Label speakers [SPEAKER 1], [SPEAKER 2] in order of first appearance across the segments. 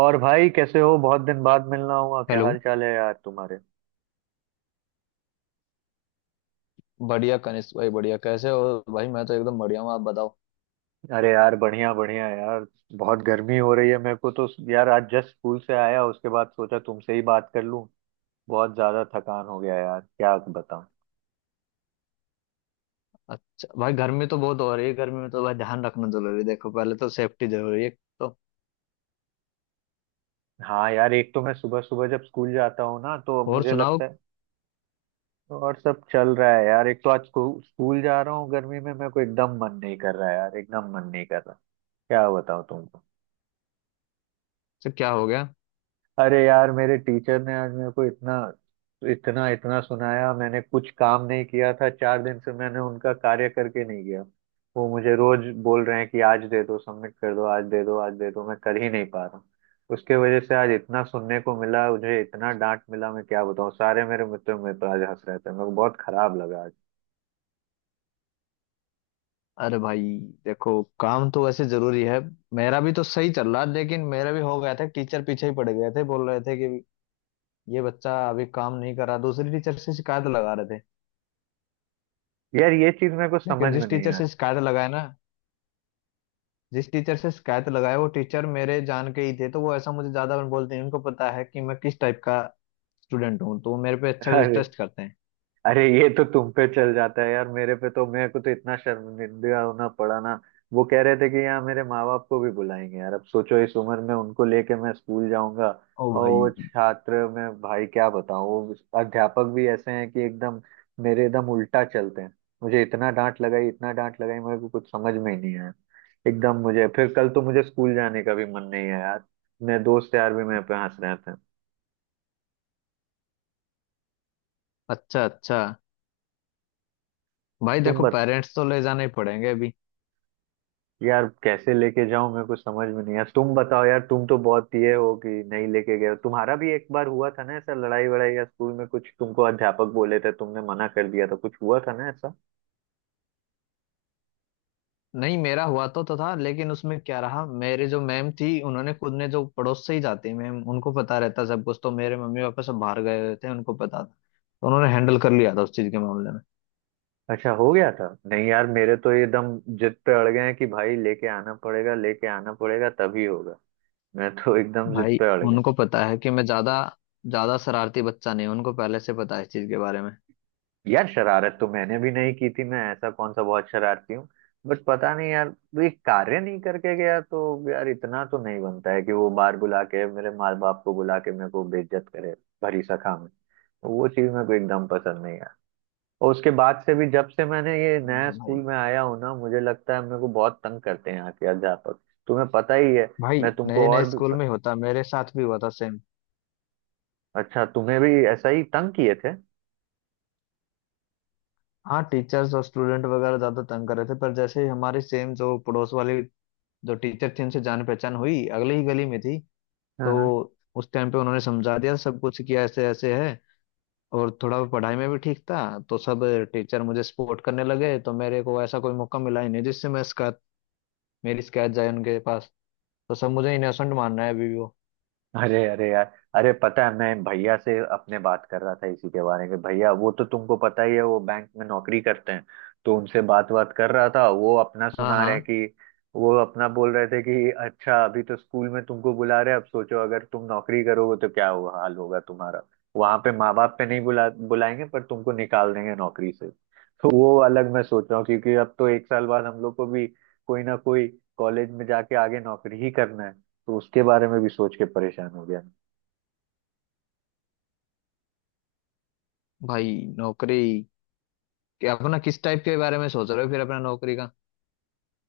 [SPEAKER 1] और भाई कैसे हो? बहुत दिन बाद मिलना हुआ। क्या
[SPEAKER 2] हेलो।
[SPEAKER 1] हाल चाल है यार तुम्हारे?
[SPEAKER 2] बढ़िया कनिष्क भाई, बढ़िया। कैसे हो भाई? मैं तो एकदम बढ़िया हूँ। आप बताओ।
[SPEAKER 1] अरे यार बढ़िया बढ़िया यार। बहुत गर्मी हो रही है मेरे को तो। यार आज जस्ट स्कूल से आया, उसके बाद सोचा तुमसे ही बात कर लूं। बहुत ज्यादा थकान हो गया यार, क्या बताऊं।
[SPEAKER 2] अच्छा भाई, गर्मी तो बहुत हो रही है। गर्मी में तो भाई ध्यान रखना जरूरी है। देखो, पहले तो सेफ्टी जरूरी है, तो
[SPEAKER 1] हाँ यार, एक तो मैं सुबह सुबह जब स्कूल जाता हूँ ना तो
[SPEAKER 2] और
[SPEAKER 1] मुझे
[SPEAKER 2] सुनाओ।
[SPEAKER 1] लगता है। और सब चल रहा है यार। एक तो आज स्कूल जा रहा हूँ, गर्मी में मेरे को एकदम मन नहीं कर रहा है यार, एकदम मन नहीं कर रहा। क्या बताऊँ तुम।
[SPEAKER 2] तो क्या हो गया?
[SPEAKER 1] अरे यार, मेरे टीचर ने आज मेरे को इतना इतना इतना सुनाया। मैंने कुछ काम नहीं किया था, चार दिन से मैंने उनका कार्य करके नहीं गया। वो मुझे रोज बोल रहे हैं कि आज दे दो, सबमिट कर दो, आज दे दो, आज दे दो। मैं कर ही नहीं पा रहा हूँ। उसके वजह से आज इतना सुनने को मिला, मुझे इतना डांट मिला। मैं क्या बताऊँ, सारे मेरे मित्र मेरे पर आज हंस रहे थे, मेरे को बहुत खराब लगा आज।
[SPEAKER 2] अरे भाई, देखो काम तो वैसे जरूरी है। मेरा भी तो सही चल रहा है, लेकिन मेरा भी हो गया था। टीचर पीछे ही पड़ गए थे, बोल रहे थे कि ये बच्चा अभी काम नहीं कर रहा, दूसरी टीचर से शिकायत लगा रहे थे।
[SPEAKER 1] यार ये चीज मेरे को समझ
[SPEAKER 2] लेकिन
[SPEAKER 1] में
[SPEAKER 2] जिस
[SPEAKER 1] नहीं
[SPEAKER 2] टीचर से
[SPEAKER 1] आती।
[SPEAKER 2] शिकायत लगाए ना, जिस टीचर से शिकायत लगाए वो टीचर मेरे जान के ही थे, तो वो ऐसा मुझे ज्यादा बोलते हैं। उनको पता है कि मैं किस टाइप का स्टूडेंट हूँ, तो वो मेरे पे अच्छा
[SPEAKER 1] अरे,
[SPEAKER 2] टेस्ट करते हैं।
[SPEAKER 1] अरे ये तो तुम पे चल जाता है यार, मेरे पे तो मेरे को तो इतना शर्मिंदा होना पड़ा ना। वो कह रहे थे कि यहाँ मेरे माँ बाप को भी बुलाएंगे। यार अब सोचो, इस उम्र में उनको लेके मैं स्कूल जाऊंगा।
[SPEAKER 2] ओ
[SPEAKER 1] और वो
[SPEAKER 2] भाई।
[SPEAKER 1] छात्र, मैं भाई क्या बताऊँ। वो अध्यापक भी ऐसे हैं कि एकदम मेरे एकदम उल्टा चलते हैं। मुझे इतना डांट लगाई, इतना डांट लगाई, मेरे को कुछ समझ में ही नहीं आया। एकदम मुझे, फिर कल तो मुझे स्कूल जाने का भी मन नहीं है यार। मेरे दोस्त यार भी मेरे पे हंस रहे थे।
[SPEAKER 2] अच्छा, अच्छा। भाई
[SPEAKER 1] तुम,
[SPEAKER 2] देखो, पेरेंट्स तो ले जाने ही पड़ेंगे अभी।
[SPEAKER 1] यार कैसे लेके जाऊं, मेरे को समझ में नहीं। यार तुम बताओ, यार तुम तो बहुत ये हो कि नहीं लेके गए हो। तुम्हारा भी एक बार हुआ था ना ऐसा, लड़ाई वड़ाई या स्कूल में कुछ, तुमको अध्यापक बोले थे, तुमने मना कर दिया था, कुछ हुआ था ना ऐसा?
[SPEAKER 2] नहीं, मेरा हुआ तो था, लेकिन उसमें क्या रहा, मेरे जो मैम थी उन्होंने खुद ने, जो पड़ोस से ही जाती मैम, उनको पता रहता सब कुछ। तो मेरे मम्मी पापा सब बाहर गए हुए थे, उनको पता था, तो उन्होंने हैंडल कर लिया था उस चीज के मामले में।
[SPEAKER 1] अच्छा, हो गया था। नहीं यार, मेरे तो ये एकदम जिद पे अड़ गए हैं कि भाई लेके आना पड़ेगा, लेके आना पड़ेगा, तभी होगा। मैं तो एकदम जिद
[SPEAKER 2] भाई,
[SPEAKER 1] पे अड़ गया।
[SPEAKER 2] उनको पता है कि मैं ज्यादा ज्यादा शरारती बच्चा नहीं हूं, उनको पहले से पता है इस चीज के बारे में।
[SPEAKER 1] यार शरारत तो मैंने भी नहीं की थी, मैं ऐसा कौन सा बहुत शरारती हूँ। बट पता नहीं यार। वो एक कार्य नहीं करके गया तो यार इतना तो नहीं बनता है कि वो बार बुला के, मेरे माँ बाप को बुला के, मेरे को बेइज्जत करे। भरी सखा में तो वो चीज मेरे को एकदम पसंद नहीं है। और उसके बाद से भी जब से मैंने ये नया
[SPEAKER 2] भाई,
[SPEAKER 1] स्कूल में आया हूँ ना, मुझे लगता है मेरे को बहुत तंग करते हैं यहाँ के अध्यापक। तुम्हें पता ही है।
[SPEAKER 2] भाई
[SPEAKER 1] मैं
[SPEAKER 2] नए
[SPEAKER 1] तुमको
[SPEAKER 2] नए
[SPEAKER 1] और भी।
[SPEAKER 2] स्कूल में होता, मेरे साथ भी हुआ था सेम।
[SPEAKER 1] अच्छा, तुम्हें भी ऐसा ही तंग किए थे?
[SPEAKER 2] हाँ, टीचर्स और स्टूडेंट वगैरह ज्यादा तंग कर रहे थे, पर जैसे ही हमारी सेम जो पड़ोस वाली जो टीचर थी उनसे जान पहचान हुई, अगली ही गली में थी। तो
[SPEAKER 1] हाँ।
[SPEAKER 2] उस टाइम पे उन्होंने समझा दिया, सब कुछ किया, ऐसे ऐसे है। और थोड़ा पढ़ाई में भी ठीक था, तो सब टीचर मुझे सपोर्ट करने लगे, तो मेरे को ऐसा कोई मौका मिला ही नहीं जिससे मैं शिकायत, मेरी शिकायत जाए उनके पास। तो सब मुझे इनोसेंट मान रहा है अभी भी वो।
[SPEAKER 1] अरे, अरे यार, अरे पता है, मैं भैया से अपने बात कर रहा था इसी के बारे में। भैया वो तो तुमको पता ही है, वो बैंक में नौकरी करते हैं। तो उनसे बात बात कर रहा था, वो अपना
[SPEAKER 2] हाँ,
[SPEAKER 1] सुना रहे
[SPEAKER 2] हाँ।
[SPEAKER 1] कि, वो अपना बोल रहे थे कि अच्छा अभी तो स्कूल में तुमको बुला रहे हैं, अब सोचो अगर तुम नौकरी करोगे तो क्या हुआ हाल होगा तुम्हारा। वहां पे माँ बाप पे नहीं बुलाएंगे पर तुमको निकाल देंगे नौकरी से, तो वो अलग मैं सोच रहा हूँ। क्योंकि अब तो एक साल बाद हम लोग को भी कोई ना कोई कॉलेज में जाके आगे नौकरी ही करना है। तो उसके बारे में भी सोच के परेशान हो गया।
[SPEAKER 2] भाई, नौकरी कि अपना किस टाइप के बारे में सोच रहे हो? फिर अपना नौकरी का?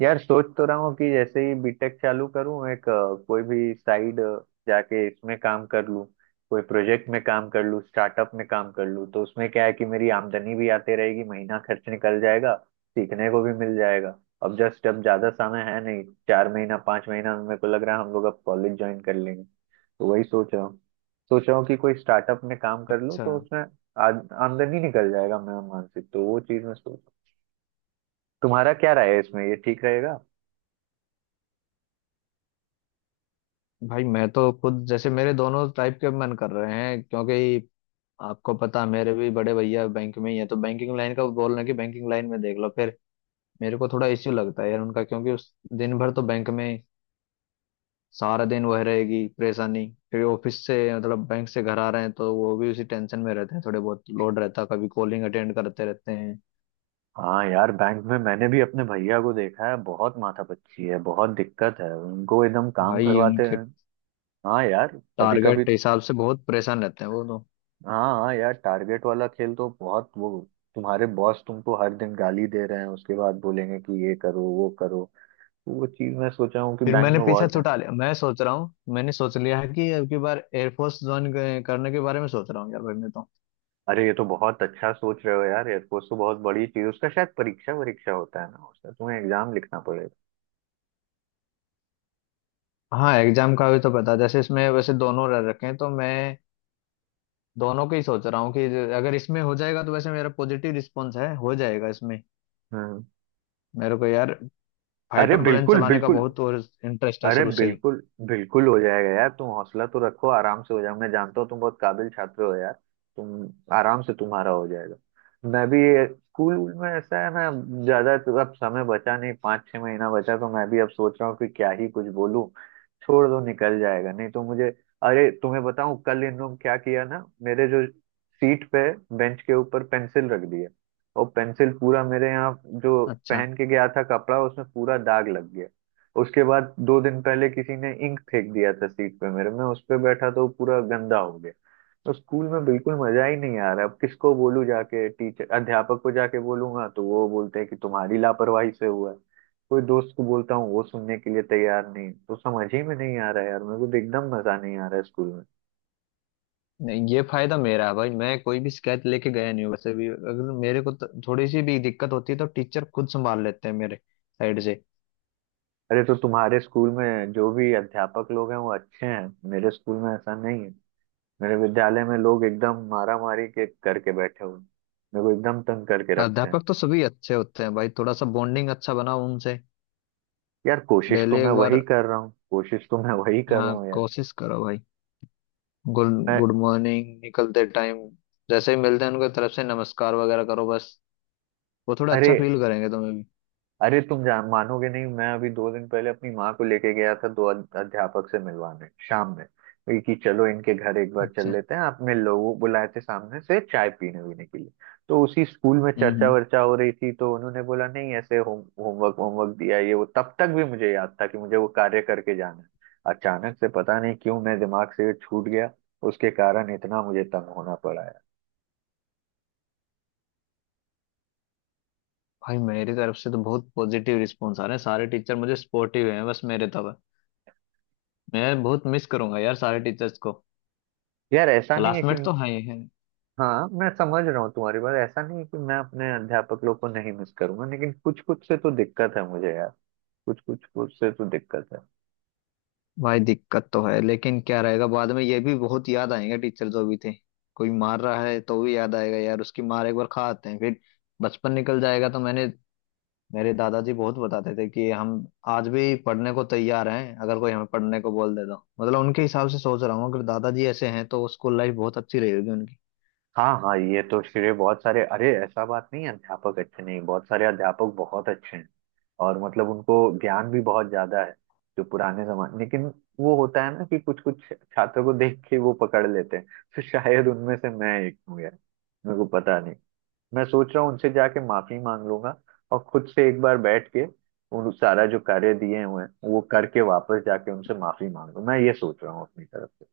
[SPEAKER 1] यार सोच तो रहा हूँ कि जैसे ही बीटेक चालू करूँ, एक कोई भी साइड जाके इसमें काम कर लूँ, कोई प्रोजेक्ट में काम कर लूँ, स्टार्टअप में काम कर लूँ। तो उसमें क्या है कि मेरी आमदनी भी आती रहेगी, महीना खर्च निकल जाएगा, सीखने को भी मिल जाएगा। अब जस्ट अब ज्यादा समय है नहीं, चार महीना पांच महीना मेरे को लग रहा है, हम लोग अब कॉलेज ज्वाइन कर लेंगे। तो वही सोच रहा हूँ, सोच रहा हूँ कि कोई स्टार्टअप में काम कर लूँ
[SPEAKER 2] अच्छा।
[SPEAKER 1] तो उसमें आ- आमदनी निकल जाएगा। मैं मानसिक तो वो चीज में सोच। तुम्हारा क्या राय है इसमें, ये ठीक रहेगा?
[SPEAKER 2] भाई मैं तो खुद, जैसे मेरे दोनों टाइप के मन कर रहे हैं क्योंकि आपको पता मेरे भी बड़े भैया बैंक में ही है। तो बैंकिंग लाइन का बोल रहे हैं कि बैंकिंग लाइन में देख लो फिर। मेरे को थोड़ा इश्यू लगता है यार उनका, क्योंकि उस दिन भर तो बैंक में सारा दिन वह रहेगी परेशानी। फिर ऑफिस से, मतलब बैंक से घर आ रहे हैं, तो वो भी उसी टेंशन में रहते हैं, थोड़े बहुत लोड रहता है, कभी कॉलिंग अटेंड करते रहते हैं।
[SPEAKER 1] हाँ यार बैंक में मैंने भी अपने भैया को देखा है, बहुत माथापच्ची है, बहुत दिक्कत है, उनको एकदम काम
[SPEAKER 2] भाई
[SPEAKER 1] करवाते
[SPEAKER 2] उनके
[SPEAKER 1] हैं। हाँ यार। कभी
[SPEAKER 2] टारगेट
[SPEAKER 1] कभी,
[SPEAKER 2] के हिसाब से बहुत परेशान रहते हैं वो तो।
[SPEAKER 1] हाँ हाँ यार, टारगेट वाला खेल तो बहुत वो। तुम्हारे बॉस तुमको हर दिन गाली दे रहे हैं, उसके बाद बोलेंगे कि ये करो वो करो। तो वो चीज मैं सोचा हूँ कि
[SPEAKER 2] फिर
[SPEAKER 1] बैंक में
[SPEAKER 2] मैंने पीछा
[SPEAKER 1] बहुत है।
[SPEAKER 2] छुटा लिया। मैं सोच रहा हूँ, मैंने सोच लिया है कि अब की बार एयरफोर्स ज्वाइन करने के बारे में सोच रहा हूँ यार भाई मैं तो।
[SPEAKER 1] अरे ये तो बहुत अच्छा सोच रहे हो यार, एयरफोर्स तो बहुत बड़ी चीज। उसका शायद परीक्षा वरीक्षा होता है ना, उसका तुम्हें एग्जाम लिखना पड़ेगा।
[SPEAKER 2] हाँ, एग्जाम का भी तो पता, जैसे इसमें वैसे दोनों रह रखे हैं, तो मैं दोनों के ही सोच रहा हूँ कि अगर इसमें हो जाएगा, तो वैसे मेरा पॉजिटिव रिस्पॉन्स है, हो जाएगा इसमें।
[SPEAKER 1] हम्म।
[SPEAKER 2] मेरे को यार
[SPEAKER 1] अरे
[SPEAKER 2] फाइटर प्लेन
[SPEAKER 1] बिल्कुल
[SPEAKER 2] चलाने का
[SPEAKER 1] बिल्कुल,
[SPEAKER 2] बहुत और इंटरेस्ट है
[SPEAKER 1] अरे
[SPEAKER 2] शुरू से ही।
[SPEAKER 1] बिल्कुल बिल्कुल हो जाएगा यार, तुम हौसला तो रखो, आराम से हो जाएगा। मैं जानता हूँ तुम बहुत काबिल छात्र हो यार, तुम आराम से तुम्हारा हो जाएगा। मैं भी स्कूल में ऐसा है ना, ज्यादा तो अब समय बचा नहीं, पाँच छह महीना बचा, तो मैं भी अब सोच रहा हूँ कि क्या ही कुछ बोलूं, छोड़ दो निकल जाएगा, नहीं तो मुझे। अरे तुम्हें बताऊं कल इन लोग क्या किया ना, मेरे जो सीट पे, बेंच के ऊपर पेंसिल रख दिया, और पेंसिल पूरा मेरे यहाँ जो
[SPEAKER 2] अच्छा।
[SPEAKER 1] पहन के गया था कपड़ा, उसमें पूरा दाग लग गया। उसके बाद दो दिन पहले किसी ने इंक फेंक दिया था सीट पे मेरे, मैं उस पे बैठा तो पूरा गंदा हो गया। तो स्कूल में बिल्कुल मजा ही नहीं आ रहा। अब किसको बोलूं, जाके टीचर अध्यापक को जाके बोलूंगा तो वो बोलते हैं कि तुम्हारी लापरवाही से हुआ है। कोई दोस्त को बोलता हूँ वो सुनने के लिए तैयार नहीं। तो समझ ही में नहीं आ रहा है यार, मेरे को तो एकदम मजा नहीं आ रहा है स्कूल में।
[SPEAKER 2] नहीं, ये फायदा मेरा है भाई, मैं कोई भी शिकायत लेके गया नहीं हूँ। वैसे भी अगर मेरे को तो थोड़ी सी भी दिक्कत होती है, तो टीचर खुद संभाल लेते हैं मेरे साइड से।
[SPEAKER 1] अरे तो तुम्हारे स्कूल में जो भी अध्यापक लोग हैं वो अच्छे हैं, मेरे स्कूल में ऐसा नहीं है। मेरे विद्यालय में लोग एकदम मारा मारी के करके बैठे हुए हैं। मेरे को एकदम तंग करके
[SPEAKER 2] हाँ,
[SPEAKER 1] रखते हैं।
[SPEAKER 2] अध्यापक तो सभी अच्छे होते हैं भाई, थोड़ा सा बॉन्डिंग अच्छा बनाओ उनसे।
[SPEAKER 1] यार कोशिश तो
[SPEAKER 2] डेली
[SPEAKER 1] मैं
[SPEAKER 2] एक
[SPEAKER 1] वही
[SPEAKER 2] बार,
[SPEAKER 1] कर रहा हूँ, कोशिश तो मैं वही कर
[SPEAKER 2] हाँ
[SPEAKER 1] रहा हूँ यार।
[SPEAKER 2] कोशिश करो भाई। गुड।
[SPEAKER 1] मैं,
[SPEAKER 2] गुड मॉर्निंग निकलते टाइम, जैसे ही मिलते हैं उनके तरफ से नमस्कार वगैरह करो बस, वो थोड़ा
[SPEAKER 1] अरे
[SPEAKER 2] अच्छा फील करेंगे तुम्हें भी।
[SPEAKER 1] अरे तुम जान मानोगे नहीं, मैं अभी दो दिन पहले अपनी माँ को लेके गया था दो अध्यापक से मिलवाने शाम में। वही कि चलो इनके घर एक बार चल
[SPEAKER 2] अच्छे।
[SPEAKER 1] लेते हैं, आपने लोगों बुलाए थे सामने से चाय पीने वीने के लिए। तो उसी स्कूल में
[SPEAKER 2] हम्म,
[SPEAKER 1] चर्चा वर्चा हो रही थी, तो उन्होंने बोला नहीं ऐसे होमवर्क होमवर्क दिया ये वो, तब तक भी मुझे याद था कि मुझे वो कार्य करके जाना है। अचानक से पता नहीं क्यों मेरे दिमाग से ये छूट गया। उसके कारण इतना मुझे तंग होना पड़ा है।
[SPEAKER 2] भाई, मेरी तरफ से तो बहुत पॉजिटिव रिस्पॉन्स आ रहे हैं, सारे टीचर मुझे सपोर्टिव हैं। बस मेरे तब, मैं बहुत मिस करूंगा यार सारे टीचर्स को।
[SPEAKER 1] यार ऐसा नहीं है कि,
[SPEAKER 2] क्लासमेट तो हैं ही हैं।
[SPEAKER 1] हाँ मैं समझ रहा हूँ तुम्हारी बात, ऐसा नहीं है कि मैं अपने अध्यापक लोग को नहीं मिस करूंगा, लेकिन कुछ कुछ से तो दिक्कत है मुझे यार, कुछ कुछ कुछ से तो दिक्कत है।
[SPEAKER 2] भाई दिक्कत तो है, लेकिन क्या रहेगा? बाद में ये भी बहुत याद आएंगे टीचर जो भी थे। कोई मार रहा है तो भी याद आएगा यार उसकी मार, एक बार खा आते हैं फिर, बचपन निकल जाएगा तो। मैंने, मेरे दादाजी बहुत बताते थे कि हम आज भी पढ़ने को तैयार हैं अगर कोई हमें पढ़ने को बोल दे तो। मतलब उनके हिसाब से सोच रहा हूँ, अगर दादाजी ऐसे हैं तो स्कूल लाइफ बहुत अच्छी रही होगी उनकी।
[SPEAKER 1] हाँ हाँ, ये तो श्रेय बहुत सारे, अरे ऐसा बात नहीं है अध्यापक अच्छे नहीं, बहुत सारे अध्यापक बहुत अच्छे हैं, और मतलब उनको ज्ञान भी बहुत ज्यादा है, जो पुराने जमाने, लेकिन वो होता है ना कि कुछ कुछ छात्रों को देख के वो पकड़ लेते हैं, तो शायद उनमें से मैं एक हूँ यार, मेरे को पता नहीं। मैं सोच रहा हूँ उनसे जाके माफी मांग लूंगा, और खुद से एक बार बैठ के उन सारा जो कार्य दिए हुए हैं वो करके वापस जाके उनसे माफी मांग लूं, मैं ये सोच रहा हूँ अपनी तरफ से,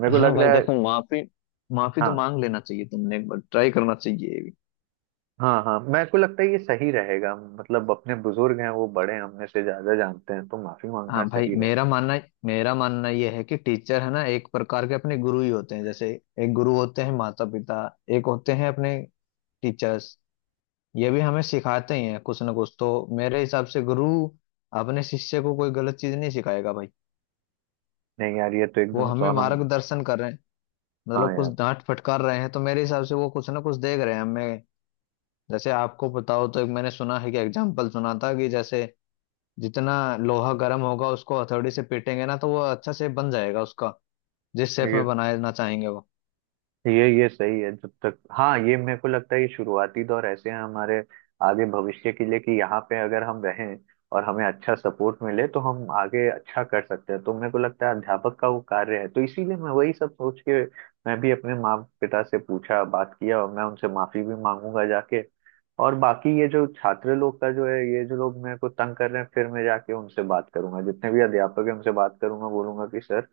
[SPEAKER 1] मेरे को
[SPEAKER 2] हाँ
[SPEAKER 1] लग
[SPEAKER 2] भाई
[SPEAKER 1] रहा है।
[SPEAKER 2] देखो, माफी, माफी तो
[SPEAKER 1] हाँ,
[SPEAKER 2] मांग लेना चाहिए, तुमने एक बार ट्राई करना चाहिए ये भी।
[SPEAKER 1] हाँ हाँ, मेरे को लगता है ये सही रहेगा। मतलब अपने बुजुर्ग हैं, वो बड़े हैं, हमने से ज्यादा जानते हैं, तो माफी मांगना
[SPEAKER 2] हाँ भाई,
[SPEAKER 1] सही रहे।
[SPEAKER 2] मेरा मानना यह है कि टीचर है ना, एक प्रकार के अपने गुरु ही होते हैं। जैसे एक गुरु होते हैं माता पिता, एक होते हैं अपने टीचर्स। ये भी हमें सिखाते ही हैं कुछ ना कुछ तो। मेरे हिसाब से गुरु अपने शिष्य को कोई गलत चीज नहीं सिखाएगा भाई।
[SPEAKER 1] नहीं यार ये तो
[SPEAKER 2] वो
[SPEAKER 1] एकदम
[SPEAKER 2] हमें
[SPEAKER 1] सोनम।
[SPEAKER 2] मार्गदर्शन कर रहे हैं,
[SPEAKER 1] हाँ
[SPEAKER 2] मतलब कुछ
[SPEAKER 1] यार,
[SPEAKER 2] डांट फटकार रहे हैं तो मेरे हिसाब से वो कुछ ना कुछ देख रहे हैं हमें। जैसे आपको पता हो, तो एक मैंने सुना है कि एग्जाम्पल सुना था कि जैसे जितना लोहा गर्म होगा उसको हथौड़ी से पीटेंगे ना, तो वो अच्छा से बन जाएगा, उसका जिस शेप
[SPEAKER 1] ये
[SPEAKER 2] में बनाना चाहेंगे वो।
[SPEAKER 1] ये ये सही है। जब तक, हाँ ये मेरे को लगता है, ये शुरुआती दौर ऐसे हैं हमारे आगे भविष्य के लिए, कि यहाँ पे अगर हम रहें और हमें अच्छा सपोर्ट मिले तो हम आगे अच्छा कर सकते हैं। तो मेरे को लगता है अध्यापक का वो कार्य है, तो इसीलिए मैं वही सब सोच के, मैं भी अपने माँ पिता से पूछा बात किया, और मैं उनसे माफी भी मांगूंगा जाके। और बाकी ये जो छात्र लोग का जो है, ये जो लोग मेरे को तंग कर रहे हैं, फिर मैं जाके उनसे बात करूंगा, जितने भी अध्यापक है उनसे बात करूंगा, बोलूंगा कि सर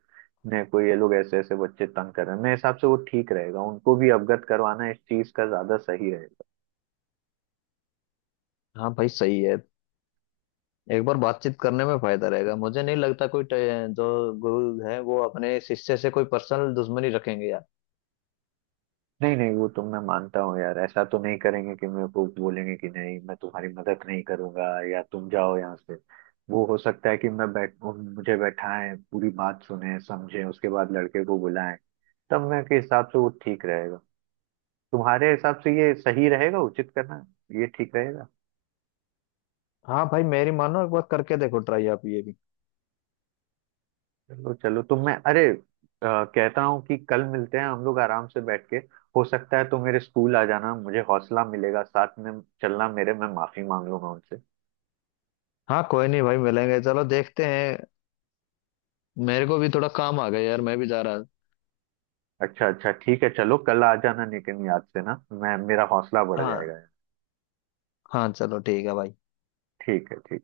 [SPEAKER 1] नहीं कोई, ये लोग ऐसे ऐसे बच्चे तंग कर रहे हैं। मेरे हिसाब से वो ठीक रहेगा, उनको भी अवगत करवाना इस चीज का ज्यादा सही रहेगा।
[SPEAKER 2] हाँ भाई सही है, एक बार बातचीत करने में फायदा रहेगा। मुझे नहीं लगता कोई जो गुरु है वो अपने शिष्य से कोई पर्सनल दुश्मनी रखेंगे यार।
[SPEAKER 1] नहीं नहीं, वो तो मैं मानता हूँ यार, ऐसा तो नहीं करेंगे कि मेरे को बोलेंगे कि नहीं मैं तुम्हारी मदद नहीं करूंगा या तुम जाओ यहाँ से। वो हो सकता है कि मैं बैठ मुझे बैठाएं, पूरी बात सुने समझे, उसके बाद लड़के को बुलाएं। तब मैं के हिसाब से वो ठीक रहेगा। तुम्हारे हिसाब से ये सही रहेगा उचित करना, ये ठीक रहेगा?
[SPEAKER 2] हाँ भाई, मेरी मानो एक बार करके देखो ट्राई आप ये भी।
[SPEAKER 1] चलो चलो, तो मैं, कहता हूँ कि कल मिलते हैं, हम लोग आराम से बैठ के। हो सकता है तो मेरे स्कूल आ जाना, मुझे हौसला मिलेगा साथ में चलना मेरे, मैं माफी मांग लूंगा उनसे।
[SPEAKER 2] हाँ कोई नहीं भाई, मिलेंगे, चलो देखते हैं। मेरे को भी थोड़ा काम आ गया यार, मैं भी जा रहा।
[SPEAKER 1] अच्छा अच्छा ठीक है, चलो कल आ जाना लेकिन याद से ना, मैं मेरा हौसला बढ़
[SPEAKER 2] हाँ,
[SPEAKER 1] जाएगा।
[SPEAKER 2] हाँ चलो ठीक है भाई।
[SPEAKER 1] ठीक है, ठीक।